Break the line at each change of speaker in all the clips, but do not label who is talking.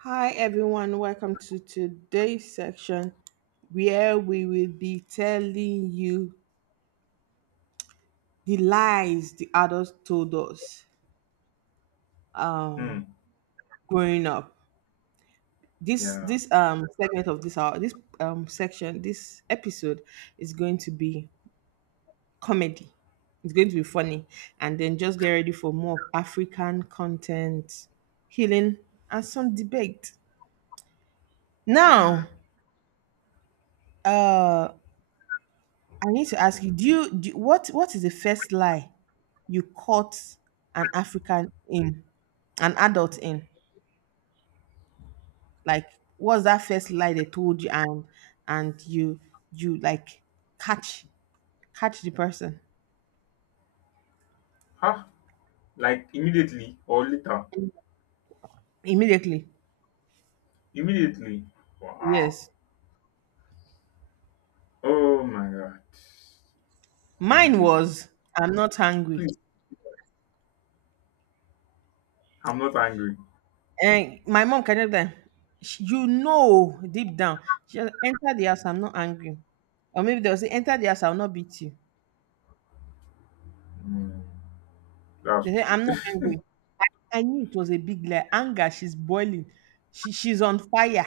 Hi everyone, welcome to today's section where we will be telling you the lies the adults told us
Hmm.
um growing up. This
Yeah.
this um segment of this hour, this section, this episode is going to be comedy. It's going to be funny, and then just get ready for more of African content, healing, and some debate.
Yeah.
Now, uh I need to ask you, what is the first lie you caught an African in, an adult in? Like, what's that first lie they told you, and and you you like catch catch the person
Huh? Like immediately or later?
immediately?
Immediately. Wow.
Yes,
Oh my god.
mine
Immediately.
was I'm not hungry,
Please. I'm not angry.
and my mom can help them. You know deep down, she just, enter the house. I'm not angry, or maybe they'll say enter the house. I'll not beat you.
Hmm. That's
They say
true.
I'm not angry. I knew it was a big lie. Anger, she's boiling. She's on fire.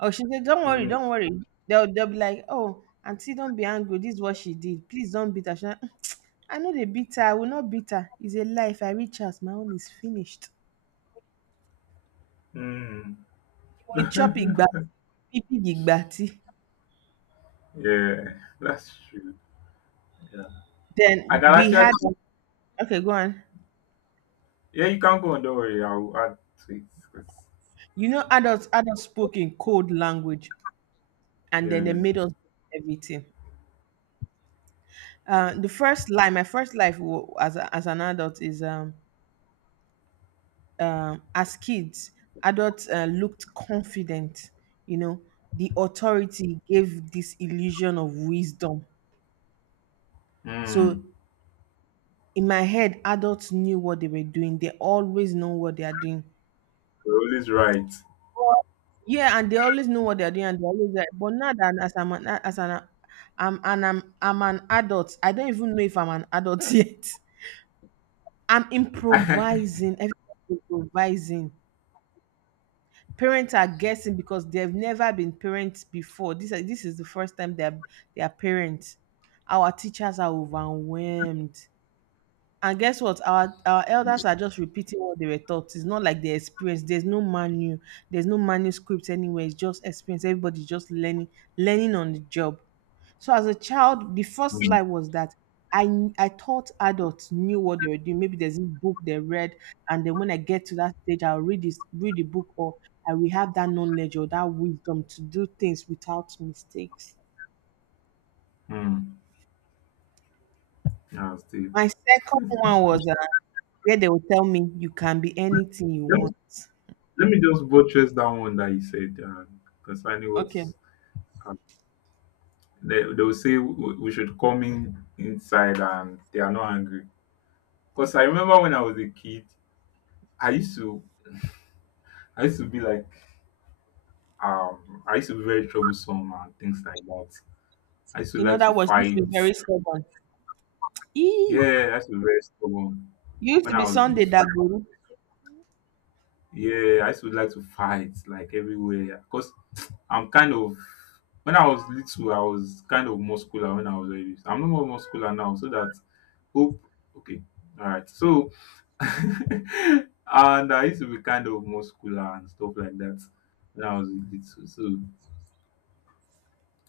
Oh, she said, "Don't worry,
Hmm.
don't worry." They'll be like, "Oh, Auntie, don't be angry. This is what she did. Please don't beat her." She's like, "Mm, I know they beat her. I will not beat her. It's a life. I reach out. My own is finished.
Hmm.
You will chop igba, big igbati."
Yeah. That's true. Yeah. I
Then
can
we
actually.
had— okay, go on.
Yeah, you can go on. Don't worry. I'll add to it. 'Cause-
You know, adults spoke in code language, and then they
Yeah.
made us everything.
Yeah.
The first lie, my first life as an adult is as kids, adults looked confident. You know, the authority gave this illusion of wisdom.
Hmm.
So in my head, adults knew what they were doing. They always know what they are doing.
You're always right.
Yeah, and they always know what they are doing, and they always like. But now that as I'm an, as an I'm an adult, I don't even know if I'm an adult yet. I'm improvising. Everything improvising. Parents are guessing because they've never been parents before. This is the first time they're parents. Our teachers are overwhelmed. And guess what? Our
Hmm.
elders are just repeating what they were taught. It's not like they experience. There's no manual. There's no manuscript anywhere. It's just experience. Everybody's just learning, learning on the job. So as a child, the first
Hmm.
lie was that I thought adults knew what they were doing. Maybe there's this book they read, and then when I get to that stage, I'll read the book, or I will have that knowledge or that wisdom to do things without mistakes.
Hmm. That's deep.
My second one was where they will tell me you can be anything you
Yep.
want.
Let me just buttress that one that you said concerning what
Okay.
um, they will say we should come in inside and they are not angry. Because I remember when I was a kid, I used to I used to be like I used to be very troublesome and things like that. I used to
In
like to
other words, this be
fight.
very stubborn. Ee,
Yeah, I used to be very stubborn
you used
when
to
I
be
was
Sunday
little.
Dagboru.
Yeah, I used to like to fight like everywhere because I'm kind of when I was little, I was kind of muscular when I was very little. I'm no more muscular now, so that hope okay, all right. So and I used to be kind of muscular and stuff like that when I was little. So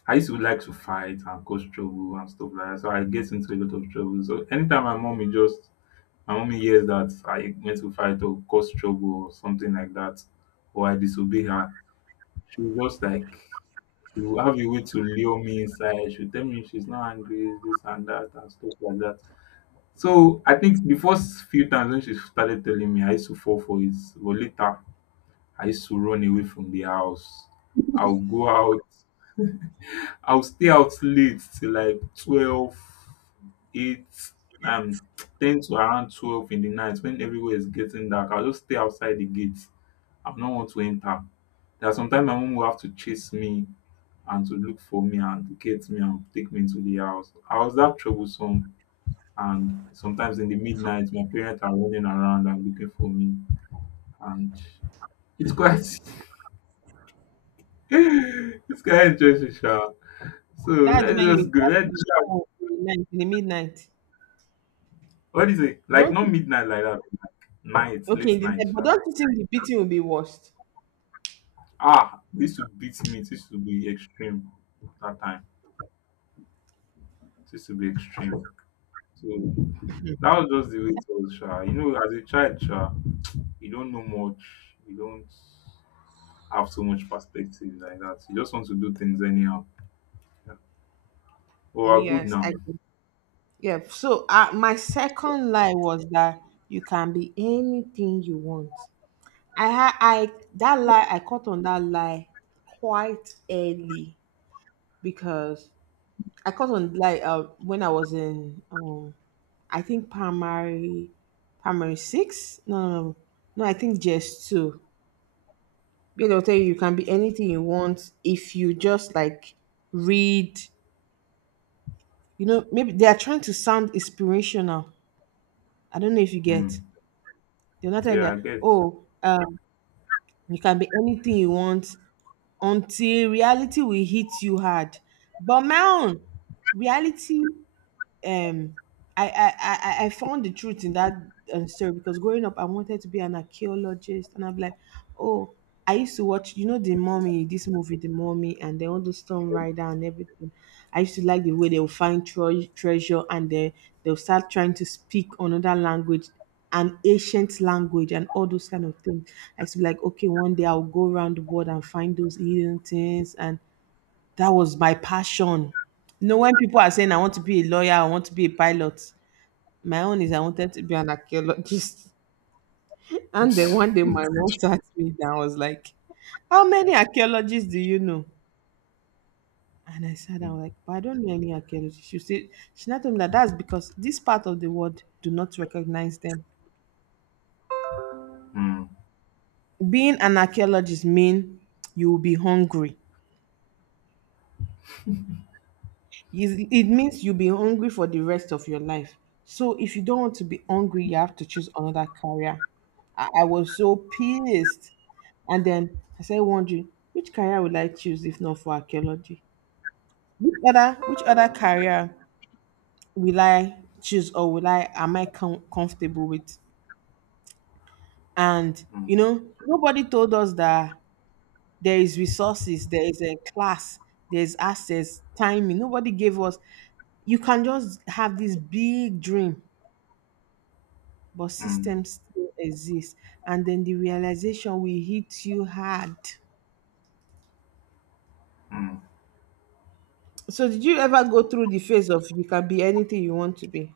I used to like to fight and cause trouble and stuff like that. So I get into a lot of trouble. So anytime my will hears that I went to fight or cause trouble or something like that, or I disobey her. She'll just like, she'll have a way to lure me inside. She'll tell me she's not angry, this and that, and stuff like that. So I think the first few times when she started telling me, I used to fall for it. But later, I used to run away from the house. I'll go out. I'll stay out late till like 12, 8, um, 10 to around 12 in the night when everywhere is getting dark. I'll just stay outside the gate. I will not want to enter. There are sometimes my mom will have to chase me and to look for me and to get me and take me into the house. I was that troublesome. And sometimes in the midnight, my parents are running around and looking for me. And it's quite, it's quite interesting, sha. So let's just go.
That's when
Let's
you come out in the night, in the midnight.
What do you say? Like
Don't
not
you-
midnight like that. Night, late
okay in the
night,
night, but
sha.
don't you think the beating will be worst?
Ah, this to beat me. This to be extreme that time. This to be extreme. So that was just the way it was, sha. You know, as a child, sha, you don't know much. You don't have so much perspective like that. You just want to do things anyhow. Yeah. Oh, we're good
Yes, I
now.
do. Yeah. So my second lie was that you can be anything you want. I caught on that lie quite early because I caught on like when I was in I think primary six. No, no, no. No, I think just two. Because they'll tell you you can be anything you want if you just like read. You know, maybe they are trying to sound inspirational. I don't know if you get.
Hmm.
They're not telling
Yeah, I
that.
get.
Oh, you can be anything you want until reality will hit you hard. But man, reality um I found the truth in that story because growing up I wanted to be an archaeologist, and I'm like, oh, I used to watch you know the Mummy, this movie, the Mummy, and then all the stone rider and everything. I used to like the way they will find treasure, and they'll start trying to speak another language, an ancient language, and all those kind of things. I used to be like, okay, one day I'll go around the world and find those hidden things, and that was my passion. You know, when people are saying I want to be a lawyer, I want to be a pilot, my own is I wanted to be an archaeologist. And then one day my mom sat me down, was like, "How many archaeologists do you know?" And I sat down like, but I don't know any archaeologists. She said she not told me that that's because this part of the world do not recognize them.
Hmm.
Being an archaeologist mean you will be hungry. It means you'll be hungry for the rest of your life. So if you don't want to be hungry, you have to choose another career. I was so pissed. And then I started wondering, which career will I choose if not for archaeology? Which other career will I choose, or will I am I comfortable with? And you
Hmm.
know, nobody told us that there is resources, there is a class, there's access, timing. Nobody gave us you can just have this big dream, but
Hmm.
systems still exist, and then the realization will hit you hard.
Hmm.
So did you ever go through the phase of you can be anything you want to be?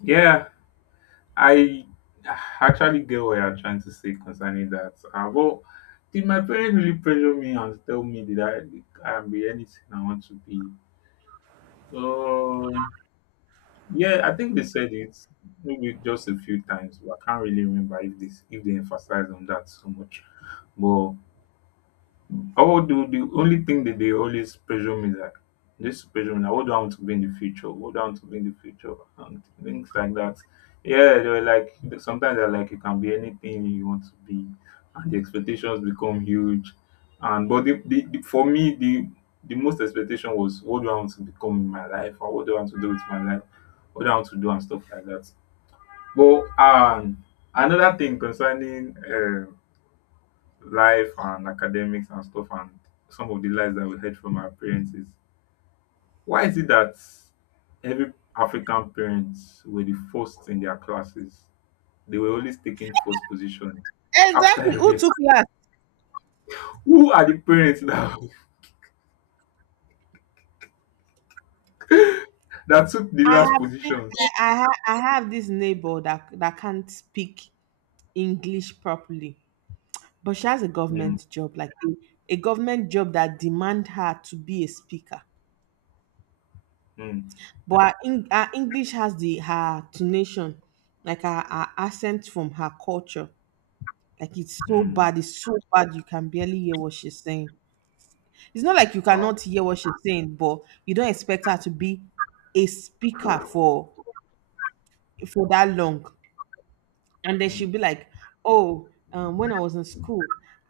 Yeah. I actually get what you're trying to say concerning that. Did my parents really pressure me and tell me that I can be anything I want to be? Um, yeah, I think they said it maybe just a few times, but I can't really remember if this if they emphasized on that so much. But although the only thing that they always pressure me is like they used to pressure me like what do I want to be in the future? What do I want to be in the future? And things like that. Yeah, they were like sometimes they're like you can be anything you want to be and the expectations become huge. And but for me the most expectation was what do I want to become in my life or what do I want to do with my life, what do I want to do and stuff like that. But another thing concerning life and academics and stuff and some of the lies that we heard from our parents is why is it that every African parents were the first in their classes? They were always taking first position after
Exactly, who
every ex-
took class?
Who are the parents that, that took the
I
last
have seen.
positions?
I have this neighbor that can't speak English properly, but she has a
Mm,
government job, like a government job that demand her to be a speaker,
mm,
but her English has the her tonation, like her accent from her culture. Like
mm.
it's so bad you can barely hear what she's saying. It's not like you
Wow.
cannot hear what she's saying, but you don't expect her to be a speaker for that long, and then
Mm.
she'll be like, "Oh, when I was in school,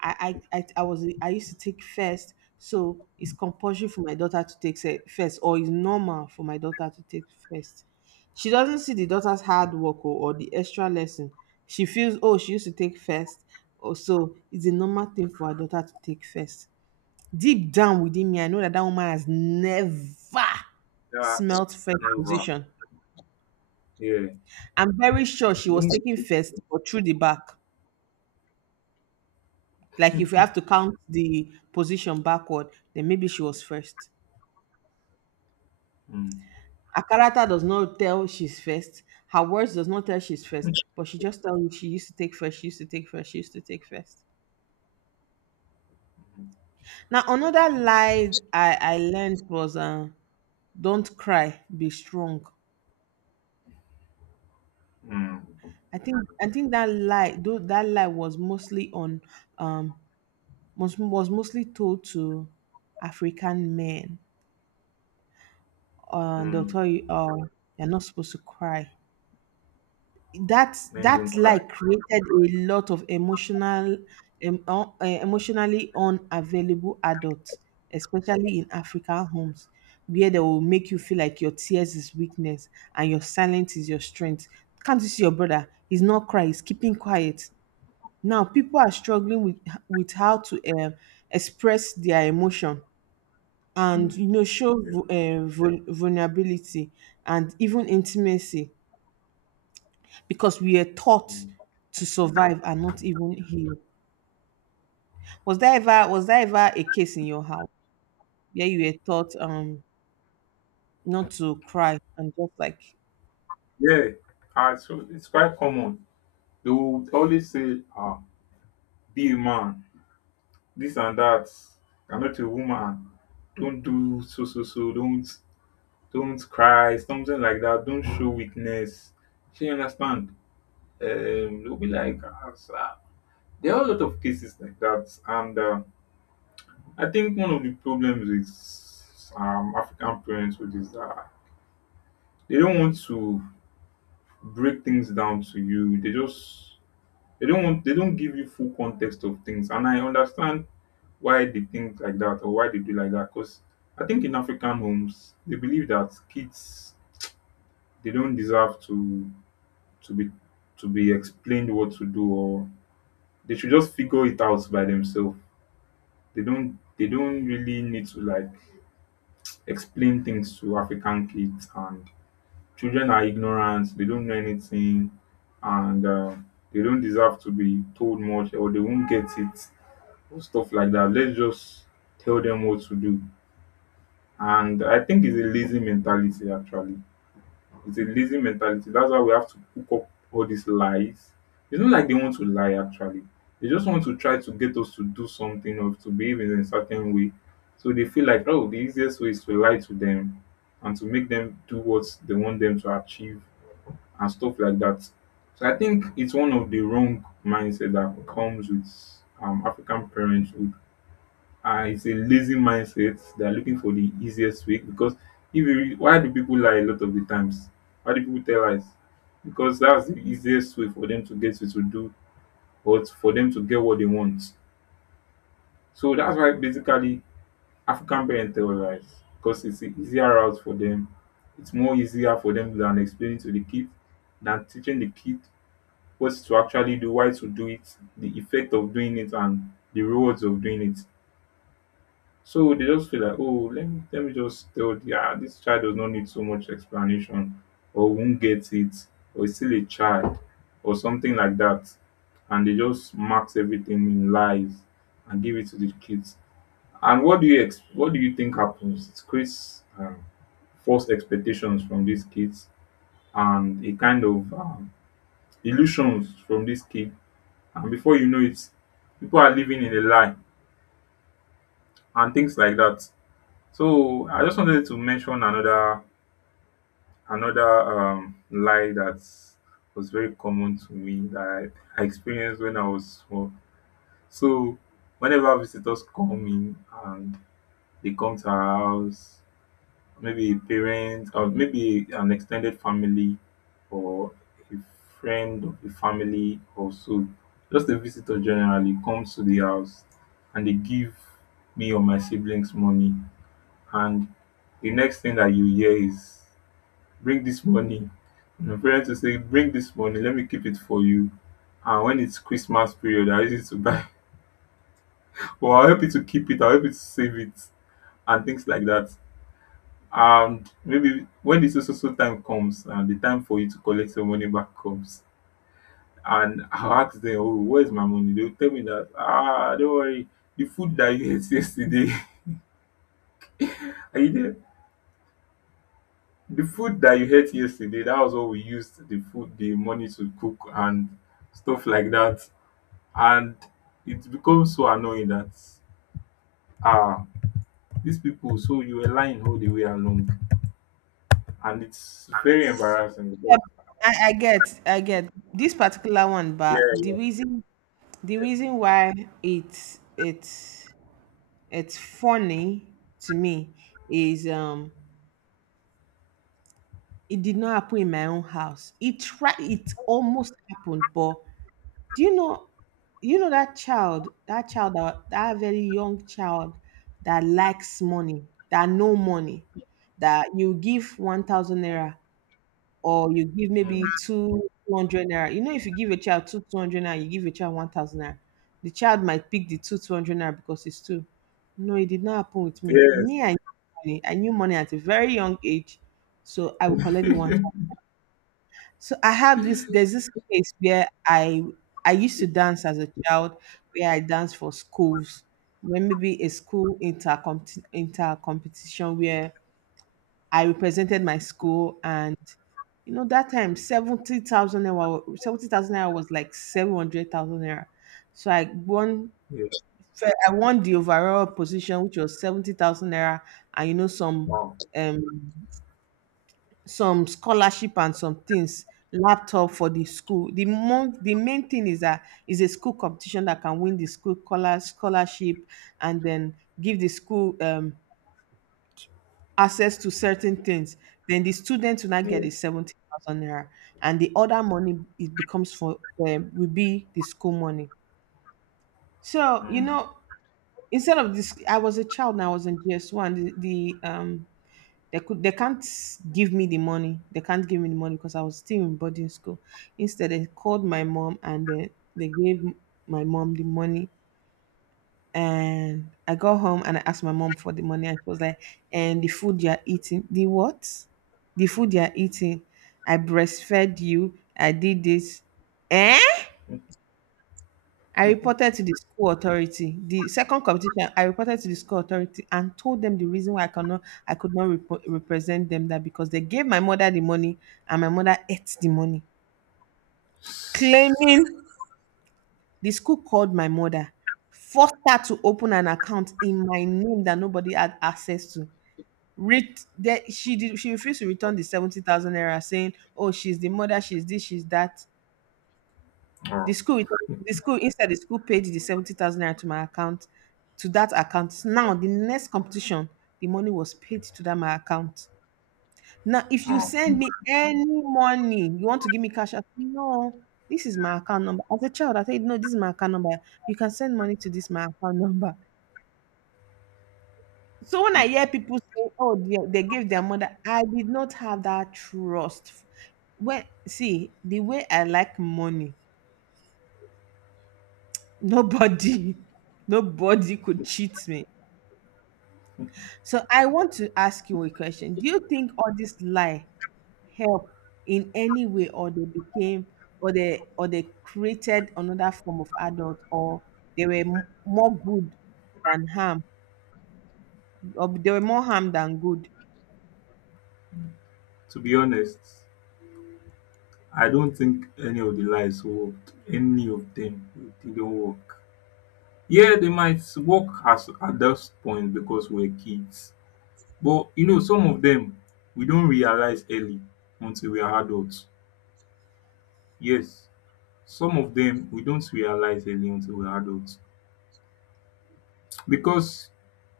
I used to take first, so it's compulsory for my daughter to take first, or it's normal for my daughter to take first." She doesn't see the daughter's hard work, or the extra lesson. She feels, oh, she used to take first, or so it's a normal thing for her daughter to take first. Deep down within me, I know that that woman has never
Yeah,
smelt first
never.
position.
Yeah.
I'm very sure she was taking
Mm,
first, but through the back. Like if you have to count the position backward, then maybe she was first.
mm,
Her character does not tell she's first. Her words does not tell she's first, but she just tells you she used to take first. She used to take first. She used to take first. Now another lie I learned was don't cry, be strong.
mm,
I think that lie, though that lie was mostly on um was mostly told to African men. They'll
mm.
tell you, oh, you're not supposed to cry. that
Men
that
don't cry.
like created a lot of emotional emotionally unavailable adults, especially in African homes, where they will make you feel like your tears is weakness and your silence is your strength. Can't you see your brother? He's not crying, he's keeping quiet. Now people are struggling with how to express their emotion, and
Emotions.
show
Yeah.
uh, vulnerability and even intimacy, because we are taught
Mm.
to survive and not even heal. Was there ever a case in your house where you were taught not to cry and just like
Yeah, so it's quite common. They would always say, ah, be a man, this and that. You're not a woman. Don't do so so so. Don't cry, something like that. Don't show weakness. She understand. They'll be like, ah, sir. There are a lot of cases like that, and I think one of the problems with African parents, which is that they don't want to break things down to you. They don't give you full context of things. And I understand why they think like that or why they do like that. Because I think in African homes they believe that kids they don't deserve to to be to be explained what to do or they should just figure it out by themselves. They don't really need to like explain things to African kids and children are ignorant, they don't know anything and they don't deserve to be told much or they won't get it stuff like that. Let's just tell them what to do. And I think it's a lazy mentality, actually. It's a lazy mentality. That's why we have to cook up all these lies. It's not like they want to lie, actually. They just want to try to get us to do something or to behave in a certain way. So they feel like, oh, the easiest way is to lie to them and to make them do what they want them to achieve and stuff like that. So I think it's one of the wrong mindset that comes with African parenthood it's a lazy mindset. They are looking for the easiest way because if you re- why do people lie a lot of the times? Why do people tell lies? Because that's the easiest way for them to get you to do or to- for them to get what they want. So that's why basically African parents tell lies because it's an easier route for them. It's more easier for them than explaining to the kid than teaching the kid what to actually do, why to do it, the effect of doing it, and the rewards of doing it. So they just feel like, oh, let me just tell the ah, this child does not need so much explanation or won't get it or is still a child or something like that. And they just max everything in lies and give it to the kids. And what do you ex- what do you think happens? It creates false expectations from these kids and a kind of illusions from these kids. And before you know it, people are living in a lie and things like that. So I just wanted to mention another lie that was very common to me that I experienced when I was small. So whenever visitors come in and they come to our house, maybe a parent or maybe an extended family or a friend of the family or so just a visitor generally comes to the house and they give me or my siblings money and the next thing that you hear is bring this money and the parents will say bring this money let me keep it for you and when it's Christmas period I use it to buy well, I'll help you to keep it, I'll help you to save it and things like that and maybe when the so so so time comes and the time for you to collect your money back comes and I'll ask them oh where's my money they'll tell me that ah don't worry the food that you ate yesterday are you there. The food that you ate yesterday, that was what we used the money to cook and stuff like that. And it becomes so annoying that ah, these people, so you were lying all the way along. And it's very embarrassing
yeah,
because
I get this particular one, but
yeah,
the reason why it's it's it's funny to me is it did not happen in my own house. It tried, it almost happened, but— Do you know? You know that child, that child, that very young child that likes money, that no money, that you give 1,000 naira or you give
yeah.
maybe 200 naira. You know, if you give a child two 200 naira, you give a child 1,000 naira, the child might pick the two 200 naira because it's two. No, it did not happen with
Mm.
me.
Yes.
Me, I knew money. I knew money at a very young age, so I will collect the one, so I have this. There's this place where I used to dance as a child, where I danced for schools. When maybe a school inter competition where I represented my school, and you know that time 70,000 naira 70,000 naira was like 700,000 naira. So I won.
yes.
I won the overall position, which was 70,000 naira, and
Wow.
um some scholarship and some things laptop for the school the the main thing is that is a school competition that can win the school color scholarship and then give the school access to certain things then the student will not get
Yeah.
the 70,000 naira and the other money it becomes for will be the school money so
Mm.
instead of this I was a child and I was in gs1 the They can't give me the money. They can't give me the money because I was still in boarding school. Instead, they called my mom and then they gave my mom the money. And I got home and I asked my mom for the money. And she was like, and the food you're eating, the what? The food you're eating. I breastfed you. I did this. Eh? I reported to the school authority. The second competition, I reported to the school authority and told them the reason why I cannot, I could not represent them. That because they gave my mother the money and my mother ate the money, claiming the school called my mother, forced her to open an account in my name that nobody had access to. That she refused to return the 70,000 naira, saying, "Oh, she's the mother, she's this, she's that." The
Oh,
school returned, the school instead the school paid the 70,000 naira to my account, to that account. Now the next competition, the money was paid to that my account. Now if you
oh.
send me any money, you want to give me cash out? No, this is my account number. As a child, I said no, this is my account number. You can send money to this my account number. So when I hear people say, "Oh, they gave their mother," I did not have that trust. Well, see, the way I like money, nobody, nobody could cheat me. So I want to ask you a question. Do you think all this lie help in any way, or they became, or they created another form of adult, or they were more good than harm, or they were more harm than good?
To be honest, I don't think any of the lies worked. Any of them, they don't work. Yeah, they might work as at that point because we're kids. But you know, some of them we don't realize early until we are adults. Yes, some of them we don't realize early until we're adults. Because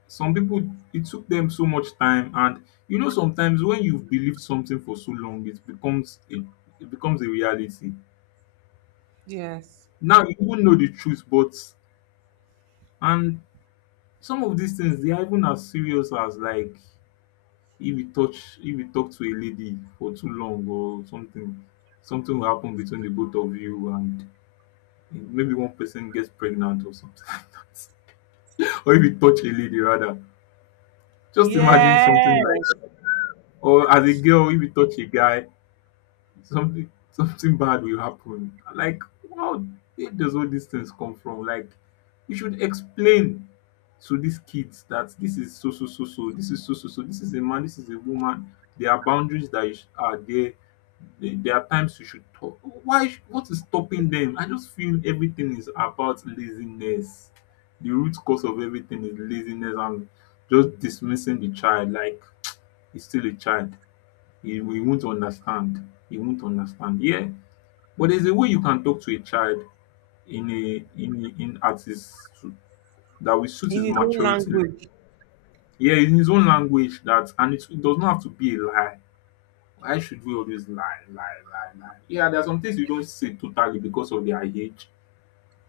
some people it took them so much time and you know sometimes when you've believed something for so long it becomes a reality.
Yes.
Now you won't know the truth, but and some of these things they are even as serious as like if you talk to a lady for too long or something something will happen between the both of you and maybe one person gets pregnant or something or if you touch a lady rather just imagine
Yeah,
something like that or as a girl if you touch a guy something something bad will happen like wow, where does all these things come from like you should explain to these kids that this is so so so so this is so so so this is a man, this is a woman. There are boundaries that are there there are times you should talk. Why what is stopping them? I just feel everything is about laziness. The root cause of everything is laziness and just dismissing the child like he's still a child, he won't understand, he won't understand, yeah, but there's a way you can talk to a child in at his that will suit
in
his
his own
maturity.
language.
Yeah, in his own language that and it does not have to be a lie. Why should we always lie, lie, lie, lie? Yeah, there are some things you don't say totally because of their age,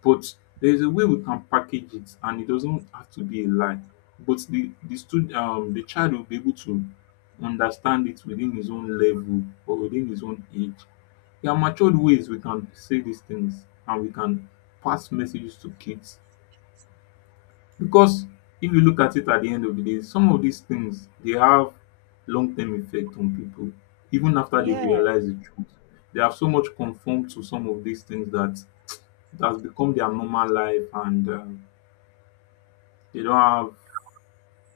but there's a way we can package it and it doesn't have to be a lie. But the stud the child will be able to understand it within his own level or within his own age. There are matured ways we can say these things and we can pass messages to kids because if you look at it at the end of the day, some of these things they have long term effect on people, even after they
Yes,
realize the truth. They have so much conformed to some of these things that it has become their normal life, and they don't have.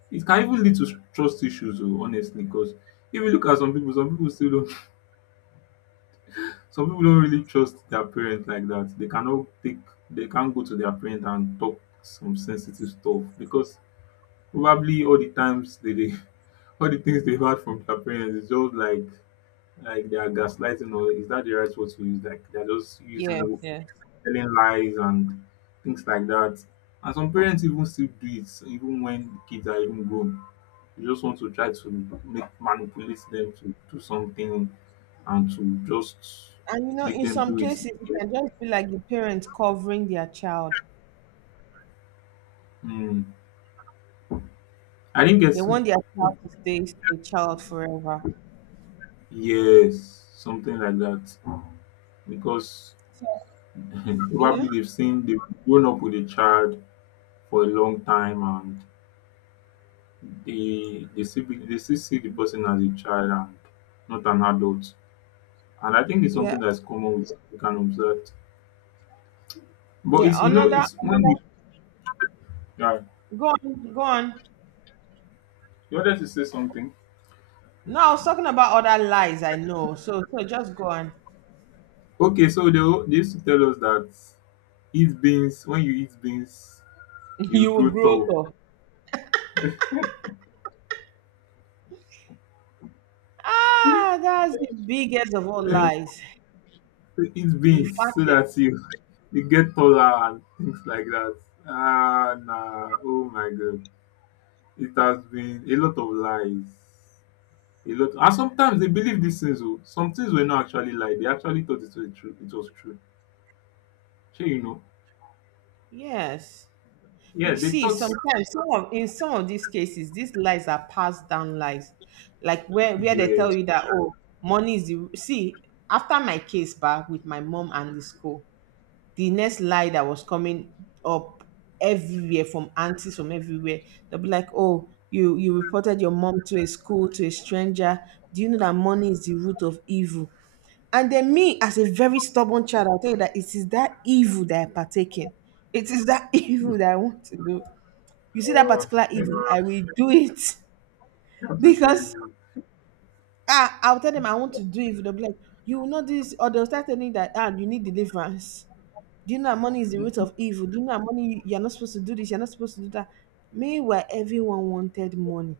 It can even lead to trust issues, oh, honestly. Because if you look at some people still don't. Some people don't really trust their parents like that. They cannot take. They can't go to their parents and talk some sensitive stuff because probably all the times they dey all the things they've had from their parents is just like they are gaslighting, or is that the right word to use? Like they're just
yes.
using
Yes.
telling lies and things like that. And some parents even still do it even when kids are even grown. They just want to try to make manipulate them to do something and to just
And you know,
make
in
them
some
do it.
cases, it can just be like the parents covering their child.
Hmm. I didn't get
They
you.
want their child to stay a child forever.
Yes, something like that. Because
So yeah,
probably they've grown up with a child for a long time and they still see the person as a child and not an adult. And I think it's
yeah,
something that's common with we can observe. But
yeah.
it's you know
Another,
it's when
another.
we yeah,
Go on, go on.
you wanted to say something.
No, I was talking about other lies. I know. So, so just go on.
Okay, so they used to tell us that eat beans, when you eat beans you
You
grow
will grow
tall.
up. Ah, that's the biggest of all
Eh,
lies.
eat
The
beans
fact
so
that
that you get taller and things like that. Ah nah, oh my god. It has been a lot of lies. A lot, and sometimes they believe these things oh. Some things were not actually lie. They actually thought it was true, it was true. Shey you know?
yes,
Yeah,
you
they
see,
thought
sometimes some of in some of these cases, these lies are passed down lies, like where they tell
yes.
you that, oh, money is the see. After my case back with my mom and the school, the next lie that was coming up everywhere from aunties from everywhere. They'll be like, "Oh, you reported your mom to a school to a stranger. Do you know that money is the root of evil?" And then me, as a very stubborn child, I'll tell you that it is that evil that I partake in. It is that evil that I want to do. You see that
um
particular evil, I will do it
how to
because
do
ah, I'll tell them I want to do evil. They'll be like, "You will not do this," or they'll start telling me that ah, you need deliverance. Do you know that money is the
you
root of evil? Do you know that money, you're not supposed to do this, you're not supposed to do that? Meanwhile, everyone wanted money.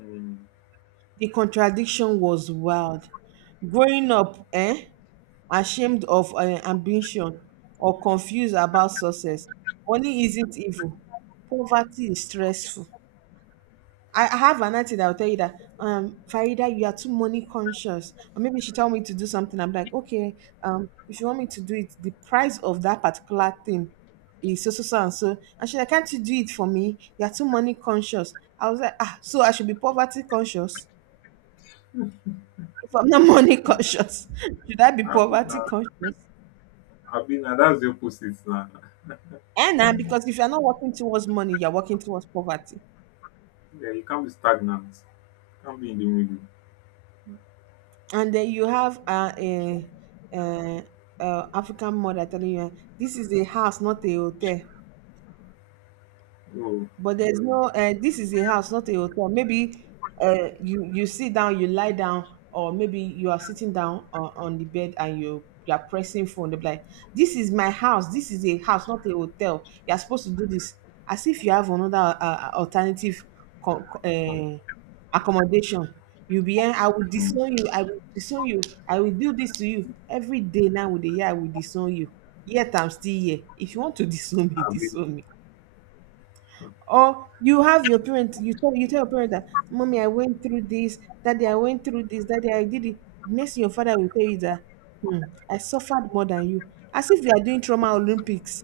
um
The contradiction was wild. Growing up, eh, ashamed of ambition or confused about success, money isn't evil. Poverty is stressful. I have an auntie that will tell you that, Farida, you are too money conscious. Or maybe she tell me to do something. I'm like, okay, if you want me to do it, the price of that particular thing is so so so and so. And she's like, can't you do it for me? You are too money conscious. I was like, ah, so I should be poverty conscious. If I'm not money conscious, should I be
I've
poverty conscious?
been. Na, that's the opposite now.
And now, because if you're not working towards money, you're working towards poverty.
Yeah, you can't be stagnant. You can't be in the middle.
And then you have a, uh African mother telling you, "This is a house, not a hotel."
Oh.
But there's no this is a house not a hotel, maybe you sit down, you lie down, or maybe you are sitting down on the bed and you are pressing phone, they are like, this is my house, this is a house not a hotel, you're supposed to do this, as if you have another alternative co- uh, accommodation. You'll be here. I will
Mm.
disown you. I will disown you. I will do this to you every day. Now with the year, I will disown you. Yet I'm still here. If you want to disown me,
I've been.
disown me. Or you have your parents, you tell your parents that mommy, I went through this, daddy, I went through this, daddy, I did it. Next thing your father will tell you that, "Hmm, I suffered more than you." As if you are doing trauma Olympics.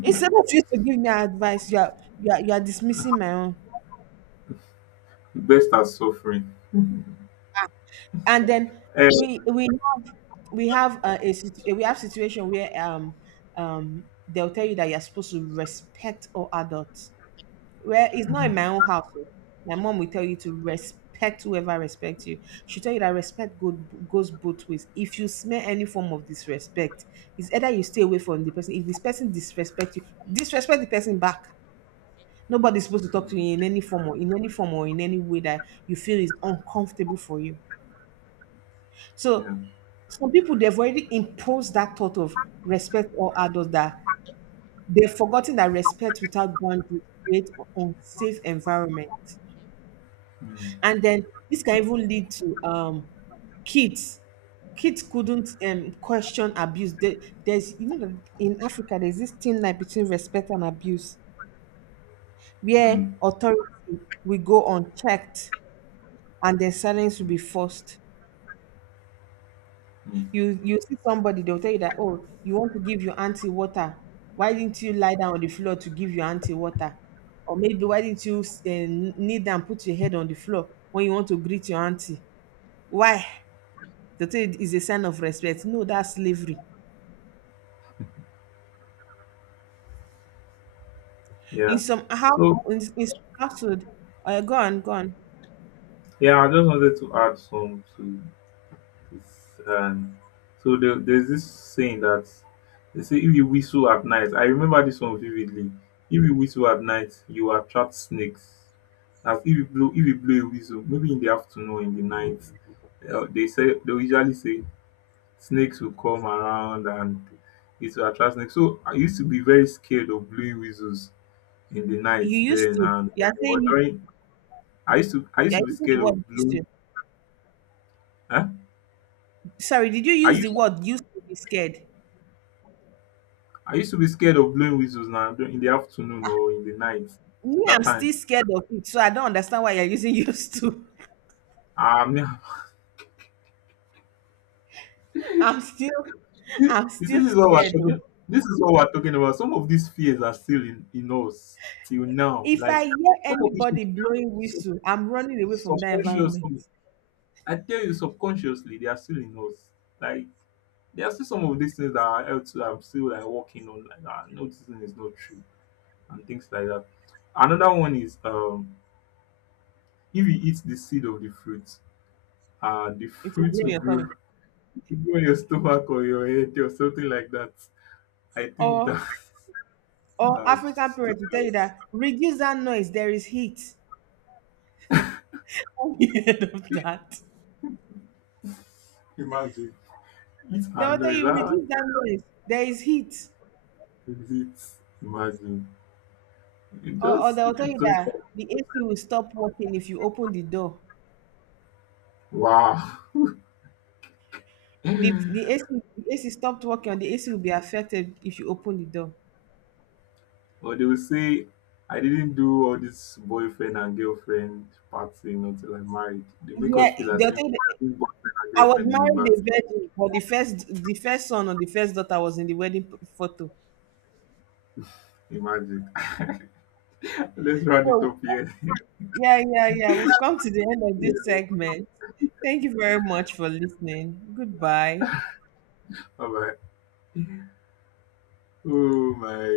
Instead of you to give me advice, you are, you are dismissing my own.
Best at suffering.
And then
Um
we have we have we have situation where they'll tell you that you're supposed to respect all adults. Well, it's not in my own house. Oh. My mom will tell you to respect whoever respects you. She'll tell you that respect goes both ways. If you smell any form of disrespect, it's either you stay away from the person. If this person disrespect you, disrespect the person back. Nobody's supposed to talk to you in any form or in any form or in any way that you feel is uncomfortable for you. So
Yeah.
some people they've already imposed that thought of respect all adults, that they've forgotten that respect without boundaries creates unsafe environment.
um
And then this can even lead to kids kids couldn't question abuse. There's you know that in Africa there's this thin line between respect and abuse, where
um
authority will go unchecked and then silence will be forced.
um
You see somebody, they'll tell you that oh, you want to give your auntie water, why didn't you lie down on the floor to give your auntie water, or maybe why didn't you kneel down, put your head on the floor when you want to greet your auntie. Why? They say it is a sign of respect. No, that's slavery. In
yeah.
some house,
So
in some household, go on, go on.
yeah, I just wanted to add some to this. So there's this saying that they say if you whistle at night, I remember this one vividly. If you whistle at night, you attract snakes. As if if you blow a whistle, maybe in the afternoon, in the night, they say they will usually say snakes will come around and it will attract snakes. So I used to be very scared of blowing whistles in the night
You used
then
to.
and
You are saying
or
you.
during. I
You
used
are
to be
using the
scared of
word used
blowing.
to.
Huh?
Sorry, did you
I
use the
used
word used to be scared?
I used to be scared of blowing whistles now in the afternoon or in the night.
Me,
That
I'm still
time.
scared of it, so I don't understand why you're using used to.
Um,
I'm still, I'm
you see,
still
this is what we're
scared. Though.
talking. This is what we're talking about. Some of these fears are still in us till now.
If
Like
I hear
some of these
anybody blowing
sub-
whistle, I'm running away from that environment.
subconsciously, I tell you, subconsciously, they are still in us. Like there are still some of these things that are out that I'm still like working on. Like ah, no, this thing is not true, and things like that. Another one is if you eat the seed of the
It will blow
fruit will
your tummy.
grow even your stomach or your head or something like that. I think
Or,
that
or African
that's to
parents will tell you that reduce that noise. There is heat. Heard of that?
imagine. It's
They'll tell
handle is
you
that,
reduce that noise. There is heat.
is it, imagine.
Or they'll tell
It's
you
just
that
like,
the AC will stop working if you open the door.
wow.
AC, the AC stopped working, or the AC will be affected if you open the door.
Or they will say I didn't do all this boyfriend and girlfriend party until I married. They make
Yeah,
us feel as
they'll
if
tell you that-
being boyfriend and
I was
girlfriend is a
married
bad
a
thing.
virgin, but the first son or the first daughter was in the wedding photo.
Imagine. Let's round it
So
up here.
yeah, yeah, yeah. We've come to the end of this
Yeah.
segment. Thank you very much for listening. Goodbye.
All right. Oh my